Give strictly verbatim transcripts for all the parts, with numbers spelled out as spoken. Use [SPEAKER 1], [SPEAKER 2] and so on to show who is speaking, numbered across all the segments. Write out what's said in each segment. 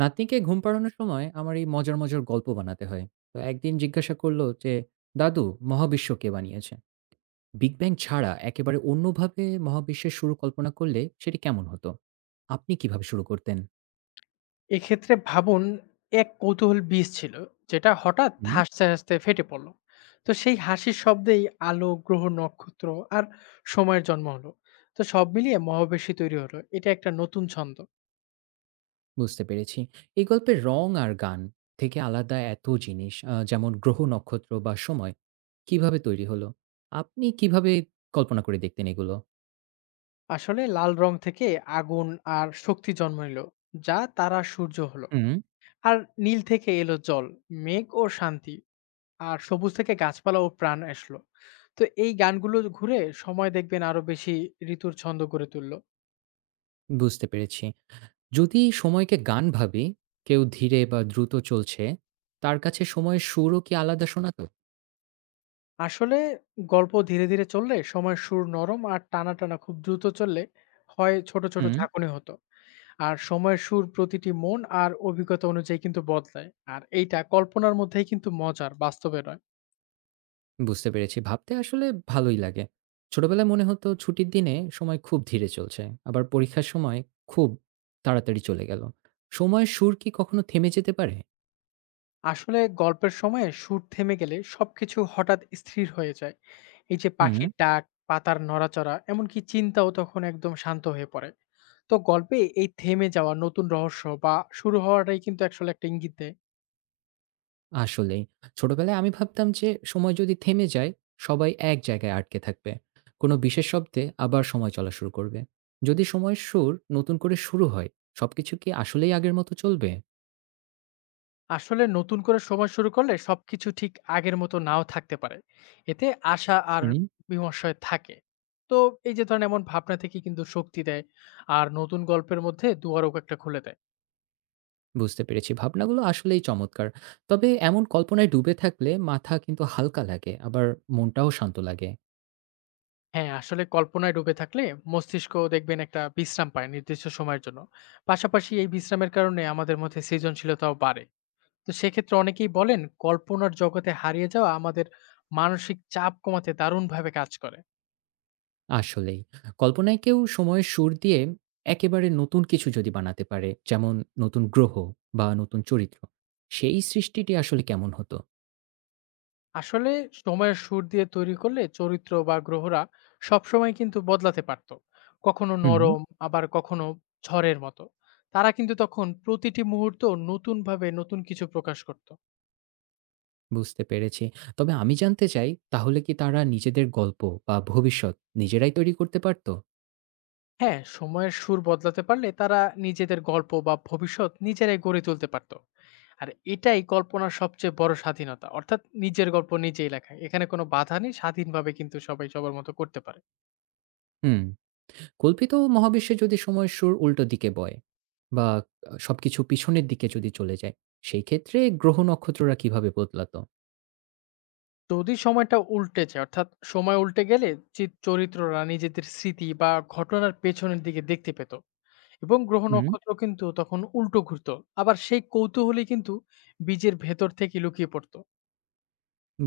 [SPEAKER 1] নাতনিকে ঘুম পাড়ানোর সময় আমার এই মজার মজার গল্প বানাতে হয়। তো একদিন জিজ্ঞাসা করলো যে, দাদু, মহাবিশ্ব কে বানিয়েছে? বিগ ব্যাং ছাড়া একেবারে অন্যভাবে মহাবিশ্বের শুরু কল্পনা করলে সেটি কেমন হতো? আপনি কিভাবে শুরু করতেন?
[SPEAKER 2] এক্ষেত্রে ভাবুন, এক কৌতূহল বীজ ছিল, যেটা হঠাৎ
[SPEAKER 1] হুম,
[SPEAKER 2] হাসতে হাসতে ফেটে পড়ল। তো সেই হাসির শব্দেই আলো, গ্রহ, নক্ষত্র আর সময়ের জন্ম হলো। তো সব মিলিয়ে মহাবেশি তৈরি হলো, এটা একটা নতুন ছন্দ।
[SPEAKER 1] বুঝতে পেরেছি। এই গল্পের রং আর গান থেকে আলাদা এত জিনিস আহ, যেমন গ্রহ নক্ষত্র বা সময় কিভাবে তৈরি হলো? আপনি কিভাবে কল্পনা করে দেখতেন এগুলো?
[SPEAKER 2] আসলে লাল রং থেকে আগুন আর শক্তি জন্ম নিল, যা তারা সূর্য হলো।
[SPEAKER 1] হুম,
[SPEAKER 2] আর নীল থেকে এলো জল, মেঘ ও শান্তি। আর সবুজ থেকে গাছপালা ও প্রাণ আসলো। তো এই গানগুলো ঘুরে সময় দেখবেন আরো বেশি ঋতুর ছন্দ গড়ে তুললো।
[SPEAKER 1] বুঝতে পেরেছি। যদি সময়কে গান ভাবি, কেউ ধীরে বা দ্রুত চলছে, তার কাছে সময়ের সুরও কি আলাদা শোনাতো?
[SPEAKER 2] আসলে গল্প ধীরে ধীরে চললে সময় সুর নরম আর টানা টানা, খুব দ্রুত চললে হয় ছোট ছোট
[SPEAKER 1] হুম,
[SPEAKER 2] ঝাঁকুনি হতো। আর সময়ের সুর প্রতিটি মন আর অভিজ্ঞতা অনুযায়ী কিন্তু বদলায়। আর এইটা কল্পনার মধ্যেই, কিন্তু মজার, বাস্তবে নয়।
[SPEAKER 1] বুঝতে পেরেছি। ভাবতে আসলে ভালোই লাগে। ছোটবেলায় মনে হতো ছুটির দিনে সময় খুব ধীরে চলছে। আবার পরীক্ষার সময় খুব তাড়াতাড়ি চলে গেল। সময়ের সুর কি কখনো থেমে যেতে পারে?
[SPEAKER 2] আসলে গল্পের সময়ে সুর থেমে গেলে সবকিছু হঠাৎ স্থির হয়ে যায়। এই যে
[SPEAKER 1] হুম।
[SPEAKER 2] পাখির ডাক, পাতার নড়াচড়া, এমনকি চিন্তাও তখন একদম শান্ত হয়ে পড়ে। তো গল্পে এই থেমে যাওয়া নতুন রহস্য বা শুরু হওয়াটাই কিন্তু আসলে একটা ইঙ্গিত দেয়।
[SPEAKER 1] আসলেই। ছোটবেলায় আমি ভাবতাম যে সময় যদি থেমে যায়, সবাই এক জায়গায় আটকে থাকবে। কোনো বিশেষ শব্দে আবার সময় চলা শুরু করবে। যদি সময়ের সুর নতুন করে শুরু হয়, সবকিছু কি আসলেই আগের মতো চলবে?
[SPEAKER 2] আসলে নতুন করে সময় শুরু করলে সবকিছু ঠিক আগের মতো নাও থাকতে পারে। এতে আশা আর
[SPEAKER 1] হুম,
[SPEAKER 2] বিমর্ষয় থাকে। তো এই যে ধরেন, এমন ভাবনা থেকে কিন্তু শক্তি দেয়, আর নতুন গল্পের মধ্যে দুয়ারও একটা খুলে দেয়।
[SPEAKER 1] বুঝতে পেরেছি। ভাবনাগুলো আসলেই চমৎকার। তবে এমন কল্পনায় ডুবে থাকলে মাথা কিন্তু হালকা লাগে, আবার মনটাও শান্ত লাগে।
[SPEAKER 2] হ্যাঁ, আসলে কল্পনায় ডুবে থাকলে মস্তিষ্ক দেখবেন একটা বিশ্রাম পায় নির্দিষ্ট সময়ের জন্য। পাশাপাশি এই বিশ্রামের কারণে আমাদের মধ্যে সৃজনশীলতাও বাড়ে। তো সেক্ষেত্রে অনেকেই বলেন কল্পনার জগতে হারিয়ে যাওয়া আমাদের মানসিক চাপ কমাতে দারুণভাবে কাজ করে।
[SPEAKER 1] আসলেই। কল্পনায় কেউ সময়ের সুর দিয়ে একেবারে নতুন কিছু যদি বানাতে পারে, যেমন নতুন গ্রহ বা নতুন চরিত্র, সেই সৃষ্টিটি আসলে কেমন হতো?
[SPEAKER 2] আসলে সময়ের সুর দিয়ে তৈরি করলে চরিত্র বা গ্রহরা সবসময় কিন্তু বদলাতে পারতো, কখনো
[SPEAKER 1] হুম,
[SPEAKER 2] নরম, আবার কখনো ঝড়ের মতো। তারা কিন্তু তখন প্রতিটি মুহূর্ত নতুনভাবে নতুন কিছু প্রকাশ করত।
[SPEAKER 1] বুঝতে পেরেছি। তবে আমি জানতে চাই তাহলে কি তারা নিজেদের গল্প বা ভবিষ্যৎ নিজেরাই তৈরি করতে পারত?
[SPEAKER 2] হ্যাঁ, সময়ের সুর বদলাতে পারলে তারা নিজেদের গল্প বা ভবিষ্যৎ নিজেরাই গড়ে তুলতে পারত। আর এটাই কল্পনার সবচেয়ে বড় স্বাধীনতা, অর্থাৎ নিজের গল্প নিজেই লেখা। এখানে কোনো বাধা নেই, স্বাধীনভাবে কিন্তু সবাই সবার মতো করতে পারে।
[SPEAKER 1] হুম, কল্পিত মহাবিশ্বে যদি সময়ের সুর উল্টো দিকে বয় বা আ সবকিছু পিছনের দিকে যদি চলে যায়, সেই ক্ষেত্রে গ্রহ নক্ষত্ররা কিভাবে বদলাত?
[SPEAKER 2] যদি সময়টা উল্টেছে, অর্থাৎ সময় উল্টে গেলে চিত- চরিত্ররা নিজেদের স্মৃতি বা ঘটনার পেছনের দিকে দেখতে পেত, এবং গ্রহ
[SPEAKER 1] হুম,
[SPEAKER 2] নক্ষত্র কিন্তু তখন উল্টো ঘুরতো। আবার সেই কৌতূহলই কিন্তু বীজের ভেতর থেকে লুকিয়ে পড়তো।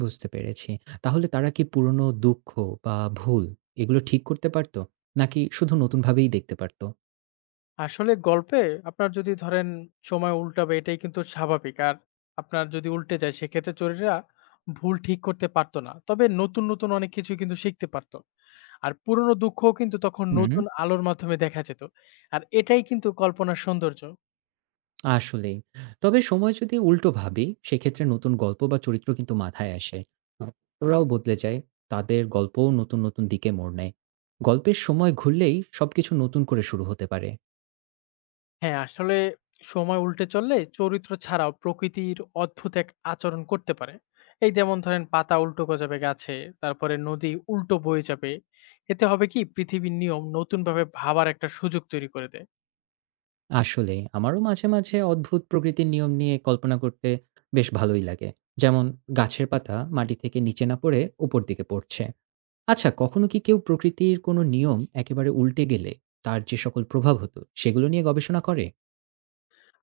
[SPEAKER 1] বুঝতে পেরেছি। তাহলে তারা কি পুরনো দুঃখ বা ভুল এগুলো ঠিক করতে পারত? নাকি শুধু নতুনভাবেই দেখতে পারত?
[SPEAKER 2] আসলে গল্পে আপনার যদি ধরেন সময় উল্টাবে, এটাই কিন্তু স্বাভাবিক। আর আপনার যদি উল্টে যায়, সেক্ষেত্রে চোরেরা ভুল ঠিক করতে পারত না। তবে নতুন, নতুন অনেক কিছু কিন্তু শিখতে পারত। আর পুরনো দুঃখও কিন্তু তখন
[SPEAKER 1] হুম।
[SPEAKER 2] নতুন আলোর মাধ্যমে দেখা যেত। আর এটাই কিন্তু কল্পনার সৌন্দর্য।
[SPEAKER 1] আসলেই। তবে সময় যদি উল্টো ভাবি, সেক্ষেত্রে নতুন গল্প বা চরিত্র কিন্তু মাথায় আসে। ওরাও বদলে যায়। তাদের গল্পও নতুন, নতুন দিকে মোড় নেয়। গল্পের সময় ঘুরলেই সবকিছু নতুন করে শুরু হতে পারে।
[SPEAKER 2] হ্যাঁ, আসলে সময় উল্টে চললে চরিত্র ছাড়াও প্রকৃতির অদ্ভুত এক আচরণ করতে পারে। এই যেমন ধরেন, পাতা উল্টো গজাবে গাছে, তারপরে নদী উল্টো বয়ে যাবে। এতে হবে কি, পৃথিবীর নিয়ম নতুনভাবে ভাবার একটা সুযোগ তৈরি করে দেয়।
[SPEAKER 1] আসলে আমারও মাঝে, মাঝে অদ্ভুত প্রকৃতির নিয়ম নিয়ে কল্পনা করতে বেশ ভালোই লাগে। যেমন গাছের পাতা মাটি থেকে নিচে না পড়ে উপর দিকে পড়ছে। আচ্ছা কখনো কি কেউ প্রকৃতির কোনো নিয়ম একেবারে উল্টে গেলে তার যে সকল প্রভাব হতো, সেগুলো নিয়ে গবেষণা করে?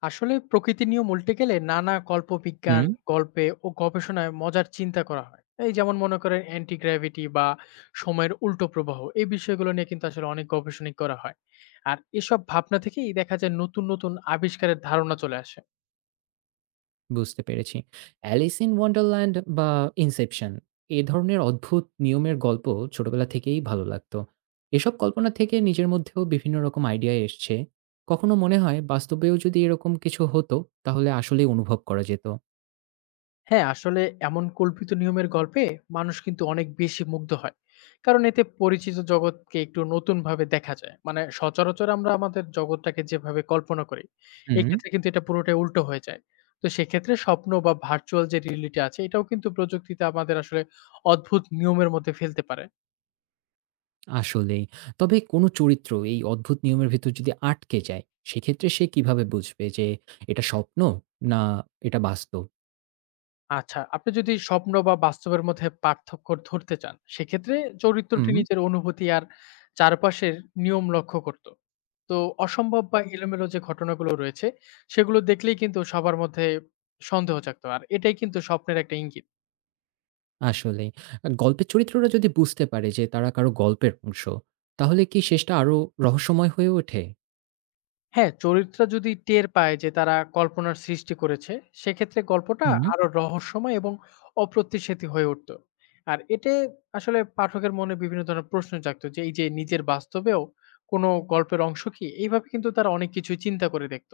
[SPEAKER 2] আসলে প্রকৃতির নিয়ম উল্টে গেলে নানা কল্পবিজ্ঞান,
[SPEAKER 1] হুম।
[SPEAKER 2] গল্পে ও গবেষণায় মজার চিন্তা করা হয়। এই যেমন মনে করেন অ্যান্টি গ্র্যাভিটি বা সময়ের উল্টো প্রবাহ, এই বিষয়গুলো নিয়ে কিন্তু আসলে অনেক গবেষণাই করা হয়। আর এসব ভাবনা থেকেই দেখা যায় নতুন, নতুন আবিষ্কারের ধারণা চলে আসে।
[SPEAKER 1] বুঝতে পেরেছি। অ্যালিস ইন ওয়ান্ডারল্যান্ড বা ইনসেপশন এ ধরনের অদ্ভুত নিয়মের গল্প ছোটবেলা থেকেই ভালো লাগতো। এসব কল্পনা থেকে নিজের মধ্যেও বিভিন্ন রকম আইডিয়া এসছে। কখনো মনে হয় বাস্তবেও যদি এরকম কিছু হতো তাহলে আসলেই অনুভব করা যেত।
[SPEAKER 2] হ্যাঁ, আসলে এমন কল্পিত নিয়মের গল্পে মানুষ কিন্তু অনেক বেশি মুগ্ধ হয়, কারণ এতে পরিচিত জগৎকে একটু নতুন ভাবে দেখা যায়। মানে সচরাচর আমরা আমাদের জগৎটাকে যেভাবে কল্পনা করি,
[SPEAKER 1] হুম,
[SPEAKER 2] এক্ষেত্রে কিন্তু এটা পুরোটাই উল্টো হয়ে যায়। তো সেক্ষেত্রে স্বপ্ন বা ভার্চুয়াল যে রিয়েলিটি আছে, এটাও কিন্তু প্রযুক্তিতে আমাদের আসলে অদ্ভুত নিয়মের মধ্যে ফেলতে পারে।
[SPEAKER 1] আসলেই। তবে কোনো চরিত্র এই অদ্ভুত নিয়মের ভিতর যদি আটকে যায়, সেক্ষেত্রে সে কিভাবে বুঝবে যে এটা স্বপ্ন না এটা বাস্তব?
[SPEAKER 2] আচ্ছা, আপনি যদি স্বপ্ন বা বাস্তবের মধ্যে পার্থক্য ধরতে চান, সেক্ষেত্রে চরিত্রটি
[SPEAKER 1] হুম।
[SPEAKER 2] নিজের অনুভূতি আর চারপাশের নিয়ম লক্ষ্য করত। তো অসম্ভব বা এলোমেলো যে ঘটনাগুলো রয়েছে, সেগুলো দেখলেই কিন্তু সবার মধ্যে সন্দেহ জাগত। আর এটাই কিন্তু স্বপ্নের একটা ইঙ্গিত।
[SPEAKER 1] আসলেই। আ গল্পের চরিত্ররা যদি বুঝতে পারে যে তারা কারো গল্পের অংশ, তাহলে কি শেষটা আরো রহস্যময় হয়ে ওঠে?
[SPEAKER 2] হ্যাঁ, চরিত্র যদি টের পায় যে তারা কল্পনার সৃষ্টি করেছে, সেক্ষেত্রে গল্পটা
[SPEAKER 1] হুম।
[SPEAKER 2] আরো রহস্যময় এবং অপ্রত্যাশিত হয়ে উঠত। আর এতে আসলে পাঠকের মনে বিভিন্ন ধরনের প্রশ্ন জাগত যে এই যে নিজের বাস্তবেও কোনো গল্পের অংশ কি? এইভাবে কিন্তু তারা অনেক কিছুই চিন্তা করে দেখত।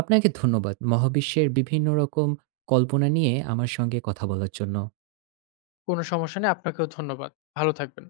[SPEAKER 1] আপনাকে ধন্যবাদ। মহাবিশ্বের বিভিন্ন রকম কল্পনা নিয়ে আমার সঙ্গে কথা বলার জন্য।
[SPEAKER 2] কোনো সমস্যা নেই, আপনাকেও ধন্যবাদ। ভালো থাকবেন।